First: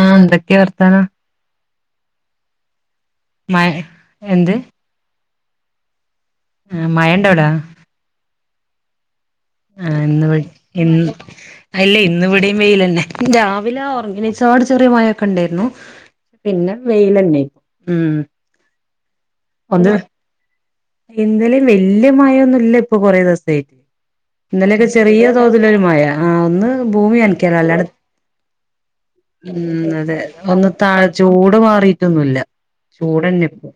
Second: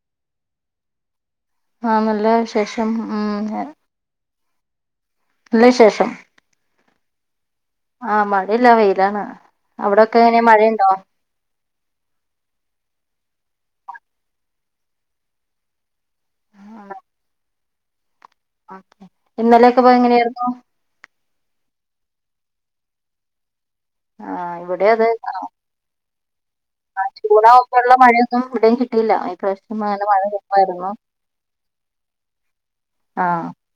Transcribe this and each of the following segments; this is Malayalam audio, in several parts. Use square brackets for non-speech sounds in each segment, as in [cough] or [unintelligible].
ആഹ് എന്തൊക്കെ വർത്താനം ആഹ് നല്ല വിശേഷം ഉം മഴ ഇങ്ങനെ എന്ത് നല്ല വിശേഷം ആഹ് മയണ്ട അവിടാ? ആഹ് മഴല്ലാ വെയിലാണ്. ആഹ് അവിടൊക്കെ ഇന്ന് വെ എങ്ങനെ മഴയുണ്ടോ ഇന്ന് അല്ല ഇന്ന് ഇവിടെയും വെയിലെന്നെ, രാവിലെആ ഒറങ്ങി എണീച്ചപാട് ചെറിയ മഴൊക്കെ ഇണ്ടേര്ന്നു. പിന്നെ വെയിലന്നെ ഉം. ആഹ്, ഇന്നലെയൊക്കെ ഇപ്പൊ ഒന്ന് എങ്ങനെയായിരുന്നു? ഇന്നലെയും വെല്ല്യ മഴൊന്നുല്ല ഇപ്പൊ കൊറേ ദിവസ്ത്തേക്ക്. ആഹ് ഇന്നലൊക്കെ ഇവിടെ ചെറിയ തോതിലൊരു മയ ആഹ് ഒന്ന് ആഹ് ഭൂമി നനക്കലാ അല്ലാതെ ചൂടാവുമ്പോള്ള മഴയൊന്നും ഇവിടെയും കിട്ടയില്ല, ഈ പ്രാവശ്യത്തെ ഉം മഴ അതെ നല്ല മഴ ഒന്ന് താ [unintelligible] ചൂട് മാറീട്ടൊന്നുല്ല ചൂടന്നെപ്പോ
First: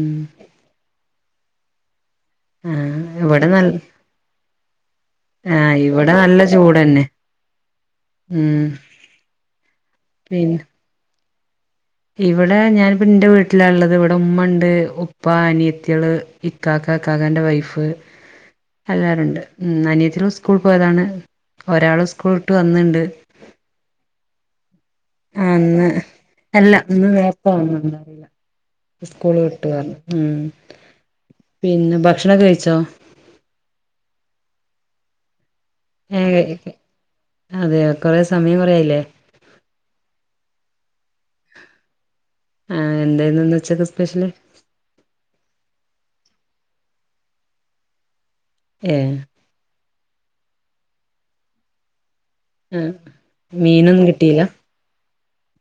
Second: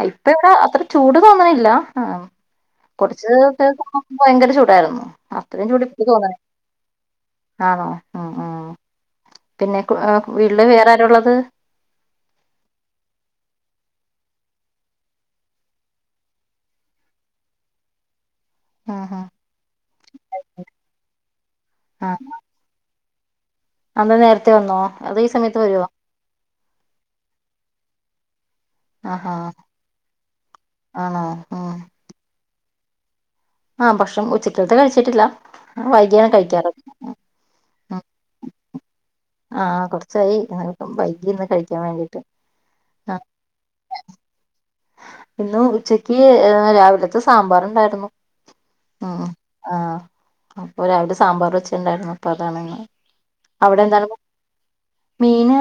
അയ് ഇപ്പ ഇവിടെ അത്ര ചൂട് തോന്ന്ണില്ലാ ആം ആഹ് കൊറച്ച് ഇവിടെ എത്തെ നല്ല തോണുമ്പ ഭയങ്കര ചൂടായിരുന്നു അത്രയും ആഹ് ചൂട് ഇപ്പ ഇവിടെ തോന്ന്ണ് നല്ല ചൂടന്നെ ആണോ? ആഹ്, ഉം ആഹ് പിന്നെ കോ പിന്നെ വീട്ടില് വേറെ ആരാ ഉള്ളത്? ഇവിടെ ഞാനിപ്പ ഇന്റെ വീട്ടിലാള്ളത് ഇവിടെ ഇമ്മ ഇണ്ട് ഉപ്പ അനിയത്തിള് ഇക്കാക്ക ഇക്കാക്കാന്റെ വൈഫ് ആഹ് എല്ലാരുണ്ട്. ഉം അനിയത്തിള് സ്കൂൾ പോയതാണ് ഒരാള് സ്കൂൾ വിട്ട് വന്ന്ണ്ട്. അതെന്താ നേരത്തെ വന്നോ? അതോ ഈ ആ സമയത്ത് ഇന്ന് വരുവോ അല്ല ഇന്ന് നേരത്തെ വന്ന് എന്താ അറീല. ആഹാ സ്കൂള് വിട്ട് വന്ന്, ഉം ആണോ ഉം പിന്നെ ഭക്ഷണക്കെ കഴിച്ചോ? ആഹ് ഭക്ഷണം ഉച്ചക്കൽത്തെ കഴിച്ചിട്ടില്ല. വൈകിയാണ് കഴിക്കാറ് ഏഹ് അതേയോ ഉം കൊറേ സമയം കൊറേയായില്ലേ. ആഹ് കൊറച്ചായി ഞാനിപ്പം വൈകീന്ന് കഴിക്കാൻ വേണ്ടിട്ട്. ആഹ് എന്തായിരുന്ന് ഇന്ന് ഉച്ചക്ക് സ്പെഷ്യല്? ഇന്ന് ഉച്ചയ്ക്ക് ഏഹ് രാവിലത്ത സാമ്പാറ്ണ്ടായിരുന്നു ഏഹ് ആഹ് ആഹ് അപ്പൊ രാവിലെ സാമ്പാറ് വെച്ചെണ്ടാരുന്നു. അപ്പ അതാണ് ഇങ്ങള്, ആഹ് മീനൊന്നും അവിടെന്തായിരുന്നു? കിട്ടിയില്ല മീന്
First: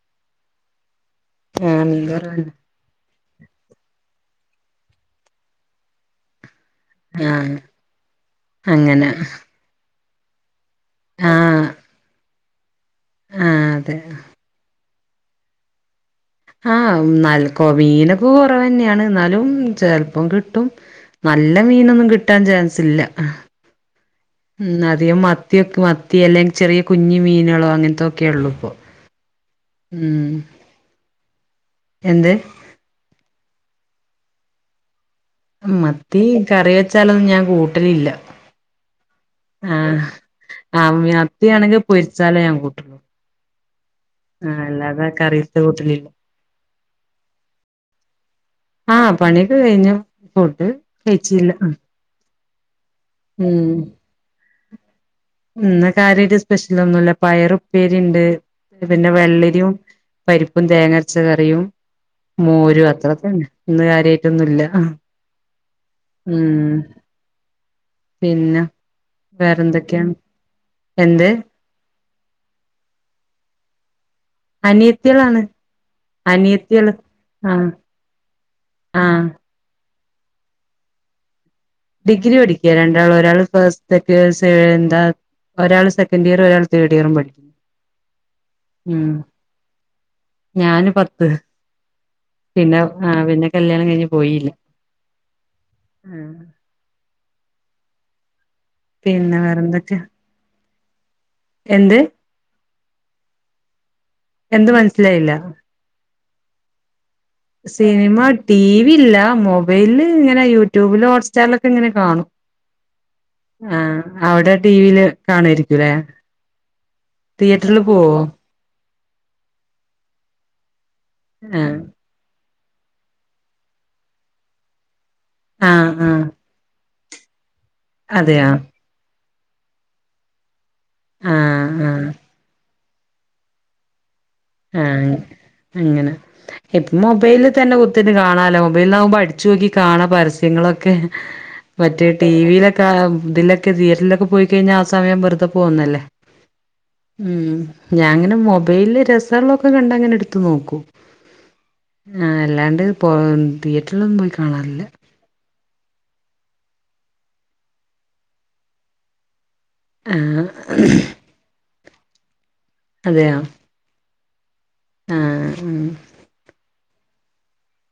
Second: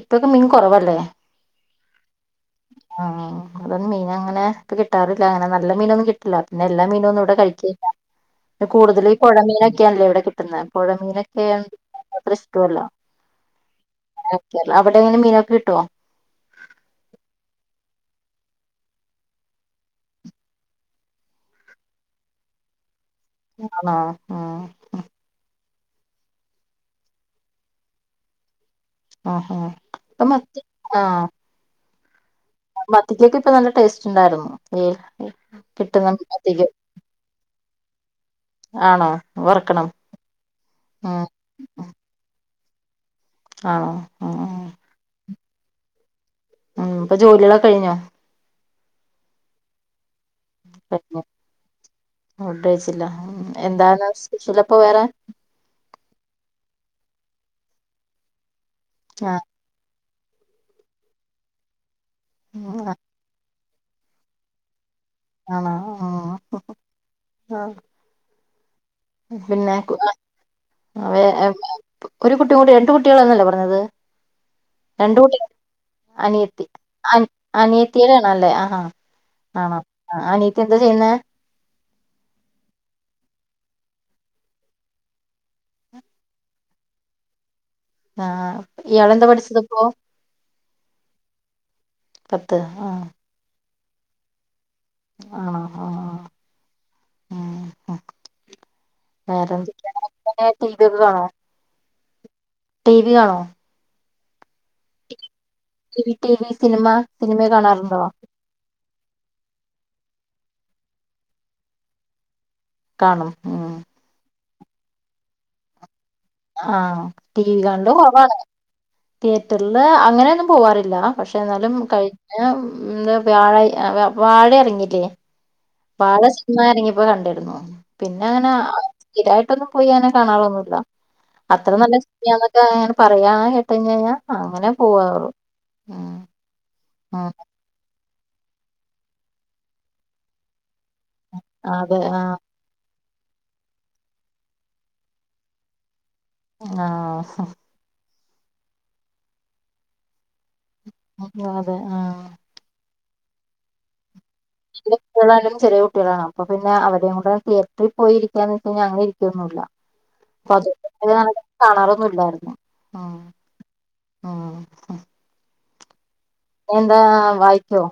ഇപ്പൊക്കെ മീൻ കൊറവല്ലേ ആഹ് മീൻ കൊറവന്നെ ആഹ് സാധാരണ മീനങ്ങനെ ഇപ്പ കിട്ടാറില്ലങ്ങിനെ നല്ല മീനൊന്നും കി ട്ട്ല്ല പിന്നെ എല്ലാ മീനൊന്നും ഇവിട ആഹ് കഴിക്കേയില്ല, ഇവട അങ്ങനെ കൂടുതല് ഈ പൊഴ മീനൊക്കെയാണല്ലോ ഇവിടെ കിട്ടുന്നേ ആഹ് പൊഴമീനൊക്കെയാണെങ്കിൽ അത്രിഷ്ടൊല്ല. ആഹ് അതെ [unintelligible] അവിടെ എങ്ങനാ മീനൊക്കെ കിട്ടോ? ആഹ് നൽക്കോ മീനൊക്കെ കൊറവന്യാണ് എന്നാലും ചെൽപ്പം കിട്ടും. നല്ല മീനൊന്നും കിട്ടാൻ ചാൻസില്ല ആഹ് ഉം അധികം മ ത്തി യൊക്ക് മത്തി അല്ലെങ്കി ചെറിയ കുഞ്ഞി മീനുകളോ അങ്ങൻത്തൊക്കെയൊള്ളിപ്പോ ആഹ് ഏഹ് ഇപ്പ മത്തി ആഹ് എന്ത്? മത്തിക്കൊക്കിപ്പ നല്ല ടേസ്റ്റിണ്ടായിരുന്നു. ഉം ഉം, മത്തീ കറി വെച്ചാലൊന്നും ഞാൻ കൂട്ടലില്ല. ആണോ? വറക്കണം ആഹ് ആ ഉം മ്യത്തിയാണെങ്കി പൊരിച്ചാലേ ഞാൻ കൂട്ടൊള്ളു. ആണോ ഉം ഉം ആഹ് അല്ലാതെ കറി വെച്ച് കൂട്ടലില്ല. ഉം ഇപ്പ ജോലികളെക്ക കഴിഞ്ഞോ? ആഹ് പണിയൊക്ക കഴിഞ്ഞു ഫുഡ് കെയിച്ചില്ല ആഹ് ഫുഡെയിച്ചില്ല എന്താന്ന് സ്പെഷ്യലപ്പ വേറേ? ഇന്ന് കാര്യോയിട്ട് സ്പെഷ്യലൊന്നില്ല പയറുപ്പേരിണ്ട് പിന്ന വെള്ളരിയും പരിപ്പും തേങ്ങരച്ചക്കറിയും മോരും ആഹ് അത്രത്തന്നെ ഇന്ന് കാര്യായിട്ടൊന്നൂല്ല. ആണോ ഉം പിന്നാ പിന്നേക്കു ആഹ് എന്ത് [unintelligible] ഒരു കുട്ടീകൂടിയെട്ട് കുട്ടികളെന്നല്ലേ പറഞ്ഞത്. രണ്ട് കുട്ടി അനിയത്തികളാണ്. അനിയത്തി അനിയത്തികള് ആഹ് അനിയത്തീടേണല്ലേ ആഹാ ആഹ് ആണോ അനിയത്തിയെന്താ ചെയ്യുന്നേ? ഡിഗ്രി പഠിക്കയാ രണ്ടാളും ഒരാള് ഫസ്റ്റ് [unintelligible] എന്താ ഒരാള് സെക്കന്റിയറും ഒരാള് തേഡിയറും പഠിക്കുന്നു. ആഹ് ഉം ഇയാളെന്താ പഠിച്ചത് ഇപ്പോ ഞാന് പത്ത് പിന്ന ആഹ് പിന്ന കല്ല്യാണം കഴിഞ്ഞ് പോയി. ആണാ ആഹ് ആഹ് ഉം പിന്നെ വേറെന്തൊക്കെയാ വേറെന്തുട്ടാണേ ചെയ്യ്തത് വേണോ? എന്ത്? ടീ വി കാണോ? എന്ത് മനസ്സിലായില്ല ഇനി T V cinema cinema, TV ഇല്ല മൊബൈൽല് ഇങ്ങനെ യൂട്യൂബില് ഹോട്ട്സ്റ്റാറിലൊക്കെ ഇങ്ങനെ കാണും. കാണും ഉം ആഹ് അവ്ടെ ടീ വി ല് കാണുവായിരിക്കുലേ. ആഹ് ടി വി കാണല് കൊറവാണ്. തിയേറ്റർല് അങ്ങനെയൊന്നും പോവാറില്ല. പക്ഷേ എന്നാലും ആഹ് കഴിഞ്ഞ എന്താ വ്യാഴ വാഴ എറങ്ങില്ലേ ആഹ് വാഴ ആഹ് സിനിമ എറങ്ങിയപ്പോ കണ്ടിരുന്നു പിന്നെ അതെയോ അങ്ങനെ സ്ഥിരായിട്ടൊന്നും പോയി അങ്ങനെ കാണാറൊന്നുല്ല. അത്ര ആഹ് നല്ല ആഹ് സിനമയാന്നൊക്കെ ഇങ്ങന പറയാന്ന് കേട്ട് കഴിഞ്ഞഴിഞ്ഞാ ആഹ് അങ്ങനെ. ഇപ്പം ഉം മൊബൈല് തന്നെ കുത്തിന് കാണാല്ലോ മൊബൈൽന്നാവുമ്പോ അടിച്ചോക്കി കാണാ പരസ്യങ്ങളൊക്കെ. അതെ മറ്റേ ടി ആഹ് വിയിലൊക്കെ ഇതിലൊക്കെ തിയേറ്ററിലൊക്കെ പോയിക്കഴിഞ്ഞാ ആ സമയം വെറുതെ പോകന്നല്ലേ. ആഹ് ഉം ഞാൻങ്ങനെ മൊബൈലില് രസള്ളൊക്കെ കണ്ടാ ഇങ്ങനെ ഇട്ത്ത് നോക്കും. ആഹ് അല്ലാണ്ട് പോ തിയേറ്റർലൊന്നും പോയി കാണാറില്ല [unintelligible] കുട്ടിയേളായാലും ചെറിയ കുട്ടികളാണ് അപ്പൊ പിന്നെ അവരയും കൂടെ തിയേറ്ററി പോയി ഇരിക്കാന്ന് വെച്ച് കഴിഞ്ഞാ അങ്ങനെ ഇരിക്കൊന്നുല്ല. ആ അപ്പ അതുകൊണ്ട് കാണാറൊന്നും ഇല്ലായിരുന്നു. അതെയോ ആഹ് ആഹ് ആഹ് പിന്നെന്താ, വായിക്കോ?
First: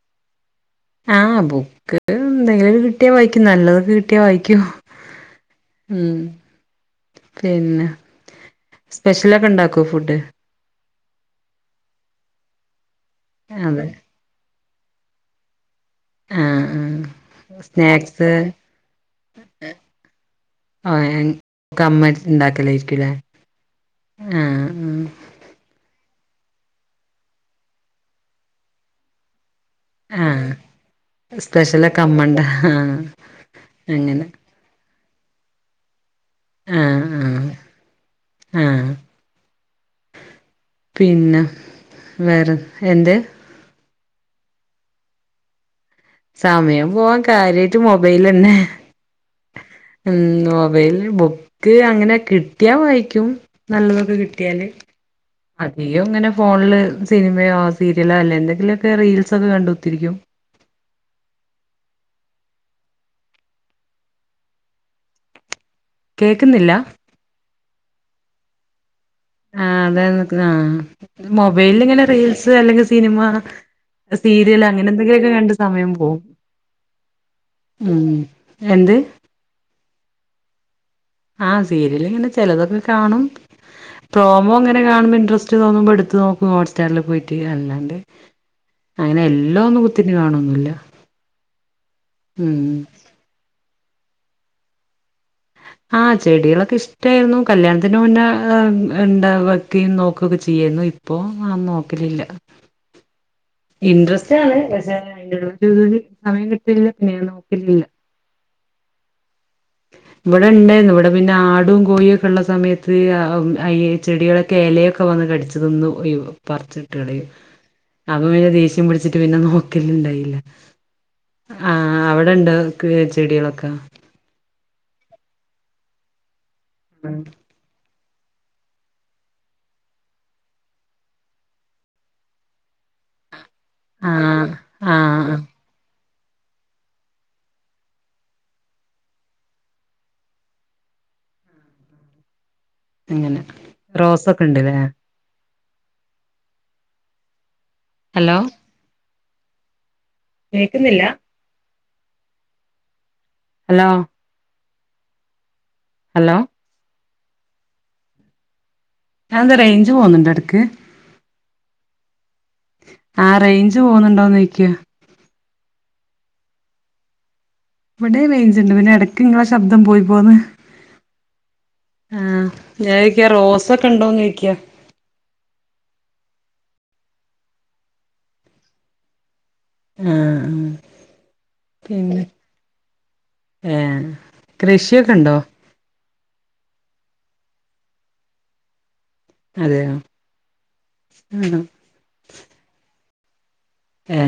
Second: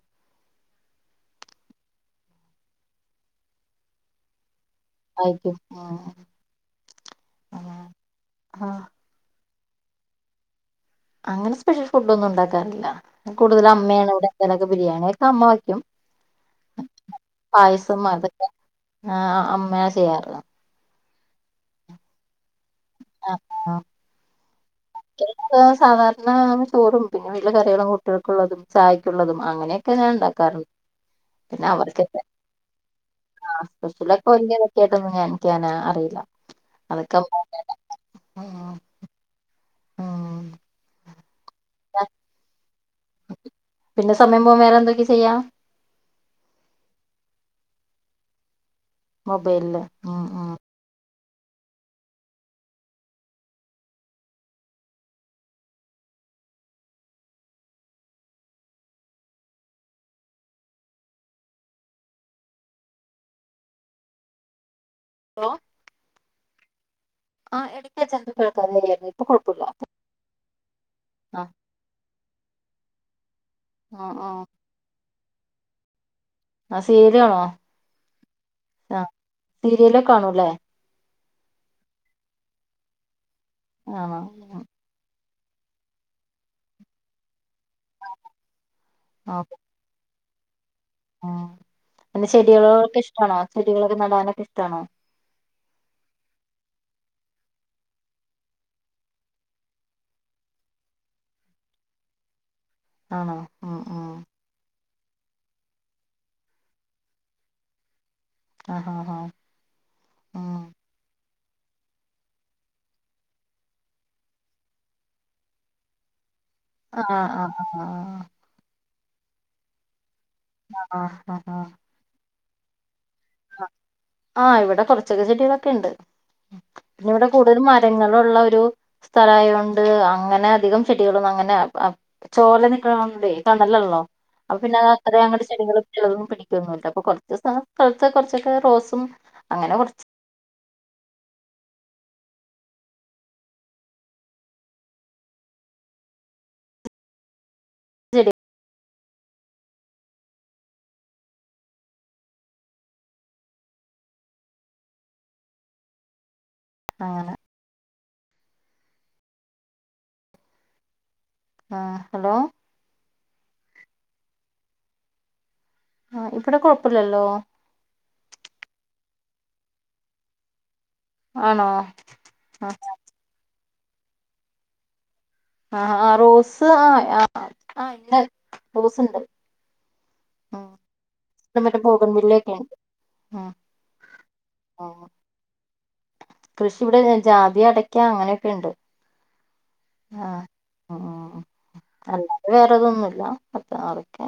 ആഹ് ബുക്ക് എന്തെങ്കിലൊക്കെ കിട്ടിയാ വായിക്കും നല്ലതൊക്കെ കിട്ടിയാ വായിക്കും. വായിക്കും ഉം ഉം പിന്നെ ആഹ് സ് പെഷ്യലൊക്കെ ഇണ്ടാക്കോ ഫുഡ്? അങ്ങനെ സ്പെഷ്യൽ ഫുഡൊന്നും ഉണ്ടാക്കാറില്ല കൂടുതലും അതെ അമ്മയാണ് ഇവിടെ എന്തേലൊക്കെ ബിരിയാണിയൊക്കെ അമ്മ വയ്ക്കും. ആ ആ പായസം സ്നാക്സ് അതൊക്കെ ആഹ് അമ്മയാ ചെയ്യാറുള്ളെ. ആഹ് ഏഹ് ക്ക അമ്മ ഇണ്ടാക്കലേര്ക്കുലേ ആഹ് ആഹ് [unintelligible] സാധാരണ ചോറും പിന്നെ വീട്ടിലെ കറികളും കുട്ടിയേൾക്കുള്ളതും ചായയ്ക്കുള്ളതും അങ്ങനെയൊ ക്കെ ഞാൻ ആ ഉണ്ടാക്കാറുണ്ട്. പിന്നെ സ്പെഷ്യലൊക്കെ അവർക്കൊക്കെ, അമ്മണ്ട ആ ആഹ് അങ്ങനെ സ്പെഷ്യലൊക്കെ [unintelligible] [unintelligible] പിന്നെ എനിക്കങ്ങനെ അറിയില്ല. ആ അതൊക്കെ ആ അമ്മ തന്നെയാ ഉണ്ടാക്ക്ണെ. ആ ഉം ഉം പിന്നെ, വേറെ, എന്ത്? പിന്നെ സമയം പോവാൻ വേറെന്തൊക്കെ ചെയ്യാ? സമയം പോവാൻ കാര്യായിട്ട് മൊബൈലെന്നെ. ഉം മൊബൈൽ ബു ക്ക് അങ്ങനെ കിട്ടിയാ വായിക്കും നല്ലതൊക്കെ കിട്ടിയാല്. അധികം ഇങ്ങനെ ഫോണില് സിനിമയോ സീരിയലോ അല്ലേ എന്തെങ്കിലൊക്കെ റീൽസ് ഒക്കെ കണ്ട് കുത്തിരിക്കും. ഹലോ കേക്കുന്നില്ല? ആഹ് എടക്ക് വെച്ച് എന്തോ കേൾക്കാ [unintelligible] ല്ലായിരുന്നു. ഇപ്പൊ കുഴപ്പമില്ല. ആഹ് ആ മൊബൈൽല് ഇങ്ങനെ റീൽസ് അല്ലെങ്കി സിനിമ ആ ആ സീരിയലങ്ങ നെന്തെങ്കിലൊക്കെ കണ്ട് സമയം പോവും. ആ സീരിയല് കാണോ ഉം. എന്ത് സീരിയലൊക്കെ കാണു ല്ലേ. ആഹ് സീരിയൽ ഇങ്ങനെ ചെലതൊക്കെ കാണും. ആണോ പ്രോമോങ്ങ നെ കാണുമ്പം ഇൻഡ്രസ്റ്റ് തോന്നുമ്പോ ഇട്ത്ത് നോക്കും ഹോട്ട്സ്റ്റാറില് പോയിട്ട്. അല്ലാ ണ്ട്, അങ്ങനെ ആ എല്ലം ഒന്നും കുത്തിര്ന്ന് കാണൊന്നുല്ല. ഉം പിന്നെ ഉം ചെടികളോടൊക്കെ ഇഷ്ടാണോ? ചെടികളൊക്കെ നടാനൊക്കെ ഇഷ്ടാണോ? ആഹ് ചെടികളൊക്കെ ഇഷ്ട്ടേര്ന്നു. കല്യാണത്തിന് മുന്നേ ഉണ്ട വെക്കേയും നോക്കൊക്കെ ചെയ്യാര്ന്നു. ഇ പ്പോം അങ്ങൻ നോക്കലില്ല. ആണോ ഉം ഉം ഇൻട്രസ്റ്റാണ് പക്ഷെ അയിൻ്റെ [unintelligible] സമയം കിട്ടില്ല പിന്നെ ഞാൻ നോക്കലില്ല. ആഹാ ഇവിടെ ഉണ്ടായിരുന്നു ഇവിടെ പിന്നെ ആടും കോഴിയും ഒക്കെ ഉള്ള സമയത്ത് ഈ ചെടികളെെ ലൊക്കെ വന്ന് കടിച്ചതൊന്ന് ആ [unintelligible] ആ ആ ആ ച്ചിട്ട് പിന്നെ നോക്കലണ്ടായില്ല ആഹ ആഹ ആഹ ആഹ് അവിടെണ്ട് ചെടികളൊക്കെ ആഹ് ഇവിടെ കുറച്ചൊക്കെ ചെടികളൊക്കെ ഉണ്ട് പിന്നെ ഇവിടെ കൂടുത മാ ങ്ങളുള്ള ഒരു സ്ഥലയൊണ്ട് അങ്ങനെ അധികം ചെടികളൊന്നും അങ്ങനെ ചോല നിക്കണോണ്ട് കണല്ലല്ലോ ആഹ് അപ്പൊ പിന്നെ ആഹ് അ അത്ര ആഹ് അങ്ങടെ ചെടികൾ ചെതന്നും പിടിക്കൊന്നുമില്ല അപ്പൊ കുറച്ച് കുറച്ചൊക്കെ റോസും അങ്ങനെ കുറ അങ്ങനെ റോസൊക്കെ ഉണ്ട്ല്ലേ ചെടി ഹലോ കേക്കുന്നില്ല ഹലോ ഹലോ ആഹ് അതെന്താ റേഞ്ച് പോകുന്നുണ്ട് ഇടയ്ക്ക് ആഹ് ഹലോ ആഹ് റേഞ്ച് പോകുന്നുണ്ടോന്ന് ചോയ്ക്ക ആഹ് ഇവിടെ കുഴപ്പില്ലല്ലോ ഇവിടെ റേഞ്ച് ണ്ട് പിന്നെ ഇടയ്ക്ക് ഇങ്ങളെ ശബ്ദം പോയി പോന്ന് ആണോ ആഹ് ആ ഞാൻ ചോയ്ക്ക റോസ ഒക്കെ ഉണ്ടോന്ന് ചോക്കാ ആഹ് ആ റോസ് ആഹ് ആ ആ ഇന്ന റോസ്ണ്ട്. ആഹ് ആ. ഉം മറ്റേ ബോഗൺ പിന്നെ. വില്ലയൊക്കെ ഉണ്ട് ഉം ഏഹ്. ഉം കൃഷിയൊക്കെ ഇണ്ടൊ. കൃഷി ഇവിടെ ജാതി, അടക്ക അങ്ങന്യൊക്കെ ഉണ്ട്. അതെയോ. ആ ആ. ഉം അല്ലാതെ വേറെതൊന്നു ഇല്ല. ഏ.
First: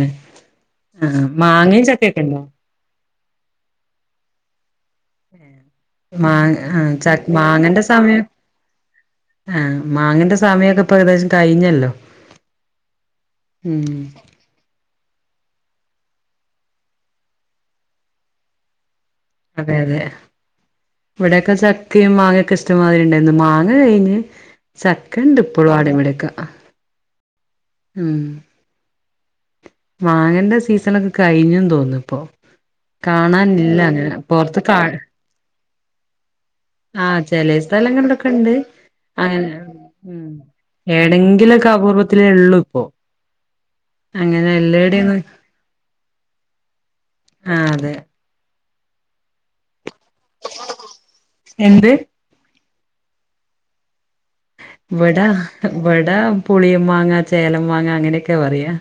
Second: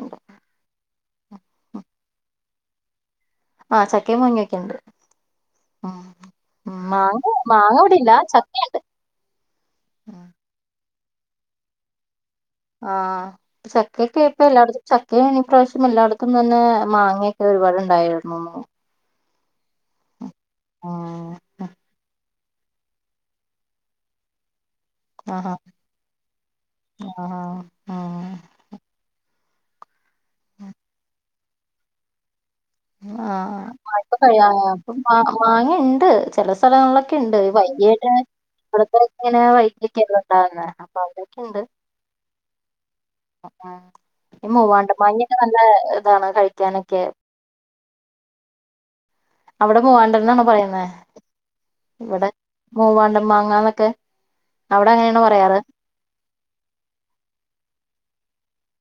ആ. മാങ്ങിം ചക്ക്യാെക്കെണ്ടോ. ആഹ് ചക്കേ മാങ്ങേക്കെണ്ട്. മാ ആ ച മാങ്ങ മാങ്ങ മാങ്ങന്റെ ഇവിടില്ല സമയം. ചക്കയുണ്ട് ആഹ് മാങ്ങെന്റെ സമയൊക്കെ ഇപ്പൊ ഏകദേശം കഴിഞ്ഞല്ലോ. ആഹ് ഉം ചക്കെക്കെക്ക് ഇപ്പൊ എല്ലായിടത്തും ചക്ക മാങ്ങ്യേ ഇപ്ര്രാവശ്യം എല്ലായിടത്തും തന്നെ മാങ്ങ്യെക്കെ ഒരു പാട് ഇണ്ടായിരുന്നു. അതെ. അതെ ഇവിട്യാെക്കെ ഉം ചക്കിം മാങ്ങൊക്കെ ഇഷ്ടം മാതിരി ഇണ്ടായിന്നു. മാങ്ങ കഴിഞ്ഞ് ചക്കണ്ട്പ്പോഴും ആടെ ഇവെടെക്കെ ആഹ്. ഉം. മാങ്ങെന്റെ സീസണൊക്കെ കഴിഞ്ഞ് തോന്ന് ഇപ്പം. ആഹ് കാണാനില്ലന്നെ. ഇപ്പൊ കഴിയാ പൊറ്ത്ത് കാ ഇപ്പം [unintelligible] മാ മാങ്ങണ്ട് ചെല സ്ഥലങ്ങളിലൊക്കെ ആഹ് ഉണ്ട് ഈ ചെലേ സ്ഥലങ്ങ വൈകിട്ട് ഇണ്ട് ഇവിടത്തെ ഇങ്ങനെ അങ്ങനെ. വൈകിയൊക്കെയല്ലേ ഉം. ഉണ്ടാവുന്നെ അപ്പൊ അവിടെയൊക്കെണ്ട് എടെങ്കിലൊക്കെ അപൂർവത്തിലേ ഒള്ളു ഇപ്പൊ. ഉം. മൂവാണ്ട മാങ്ങ നല്ല ഇതാണ് കഴിക്കാനൊക്കെ. ആ. അതെ. അവിടെ മൂവാണ്ടൻന്നാണ് പറയുന്നെ. എന്ത് ഇവിടെ മൂവാണ്ടം മാങ്ങാന്നൊക്കെ. അവിടെ അങ്ങനെയാണോ ഇവെടാ പറയാറ് ഇവെടാ പുളിയം മാങ്ങ ചേലം മാങ്ങ അങ്ങനെയൊക്കെ പറയാ.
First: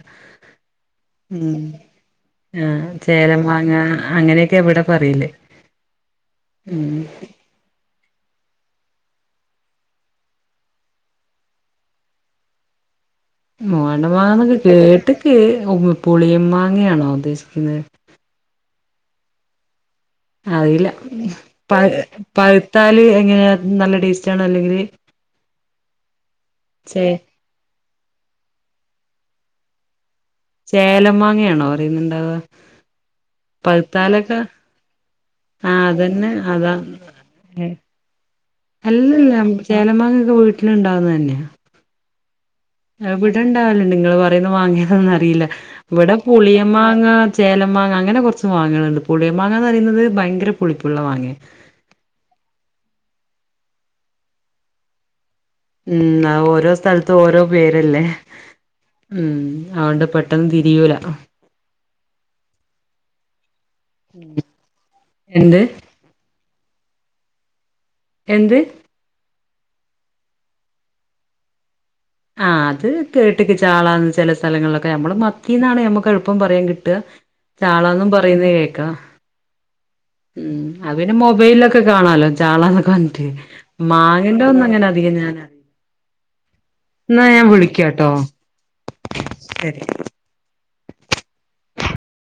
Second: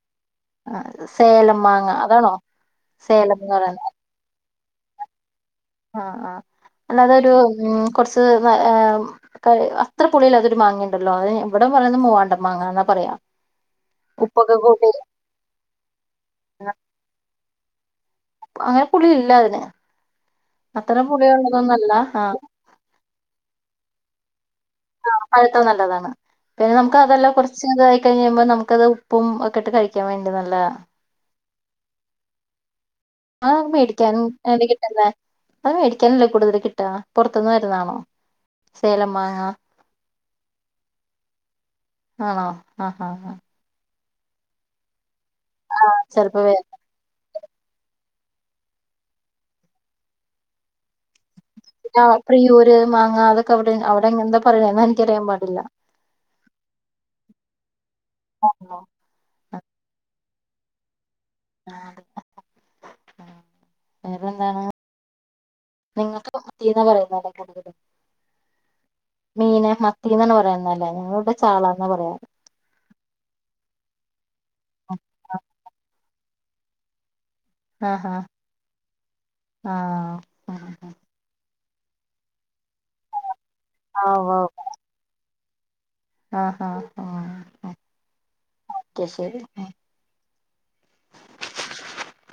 ആ, സേലം ഉം. മാങ്ങ അതാണോ ആ. ചേല സേലം എന്ന് മാങ്ങ. പറയുന്നത് അങ്ങനെയൊക്കെ ഇവെടെ പറ്യല്. ആഹ്. ആഹ്. അല്ലാതെ ഒരു ഉം. കൊ റ്ച്ച് ഏഹ് അത്ര പുളില്ലാതൊരു മാങ്ങ ഇണ്ടല്ലോ. ഏഹ്. ഇവിടം പറയുന്നെ മൂവാണ്ട മാങ്ങന്നാ പറയാ. മൂവാണ്ട മാങ്ങന്ന് ഉപ്പൊക്കെ ഒക്കെ കേട്ട്ക്ക്. ഉം. പുളിയൻ കൂട്ടുന്ന മാങ്ങയാണോ ഉദ്ദേശിക്കുന്നെ. അങ്ങനെ പുളി ഇല്ല അതിന്. അറീല്ല. അത്ര പ പുളിയുള്ളതൊന്നല്ല ആഹ് പഴ്ത്താല് എങ്ങനെ നല്ല ടേസ്റ്റ് ആണോ, അല്ലെങ്കില് ആഹ് പഴത്താ നല്ലതാണ്. പിന്നെ നമുക്ക് ചേ അതെല്ലാ കൊറചിങ്ങട്ട് ആയി കഴിഞ്ഞാ നമുക്കത് ഉപ്പും ഒക്കെ ഇട്ട് കഴി കഴിക്കാൻ വേണ്ടി നല്ല ചേലം മാങ്ങേണോ അറിയുന്ന്ണ്ടാവ. ആ മേടിക്കാനും എന്താ കിട്ടുന്നെ ആ അത് മേടിക്കാനല്ലേ അതന്നെ കൂടുതല് അതാ കിട്ടാ. പൊറത്ത്ന്ന് വരുന്നാണോ. സേല മാങ്ങ ചേലമാങ്ങ ഒക്കെ വീട്ടില് ഇ ണ്ടാവുന്നെ ആണൊ. ഇവിടെ ഇണ്ടാവല്ണ്ട്. ഇങ്ങള് പറയുന്ന മാങ്ങ ഏതാന്ന് അറിയില്ല. ഇവിടെ ചെലപ്പോ വേ പുളിയമ്മാങ്ങ ചേലം മാങ്ങ. അങ്ങനെ കൊറ്ച് മാങ്ങകള്ണ്ട്. പുളിയ മാങ്ങന്ന് പറീന്നത് ഭയങ്കര പുളിപ്പുള്ള മാങ്ങ്യ. പിന്നെ പ്രിയൂര് മാങ്ങ. അതൊക്കെ അവിടെ അവിടെ എങ്ങൻത്ത പറയാന്ന് എനിക്കറിയാൻ പാടില്ല. ഉം. അഹ് ഓരോ സ്ഥൽത്തും ഓരോ പേര്ല്ലെ. ആണോ ഉം അഓണ്ട് പെ ട്ടെന്ന് തിരിയൂല. ആ. വേറെന്താണ്. എന്ത് നിങ്ങക്ക് ഫിഫ്റ്റി ന്നാ പറയുന്നെലെ കൂടുതലും എന്ത് മീന് മത്തീന്നാണ് പറയുന്നതല്ലേ ഞങ്ങളിവിടെ ചാളാന്നാ പറയാ ആഹ് അത് കേട്ട്ക്ക് ചാളാന്ന് ചെല സ്ഥലങ്ങളിലൊക്കെ ഞമ്മള് മത്തീ ന്നാണ് ഞമ്മക്ക് എളുപ്പം പറയാൻ കിട്ടുക ചാളാന്നും ആഹ് പറയുന്ന കേക്കാം ആഹ് ഉം അപോ ആഹ് പിന്നെ മൊബൈലിലൊക്കെ കാണാലോ ചാളാന്നൊക്കെ വന്നിട്ട് മാങ്ങേന്റെ ആഹ് ഒന്നും അങ്ങനെ അധികം ഞാന് ആഹ് ആഹ് ആഹ് ന്നാ ആഹ് ഞാൻ വിളിക്കാട്ടോ ശരി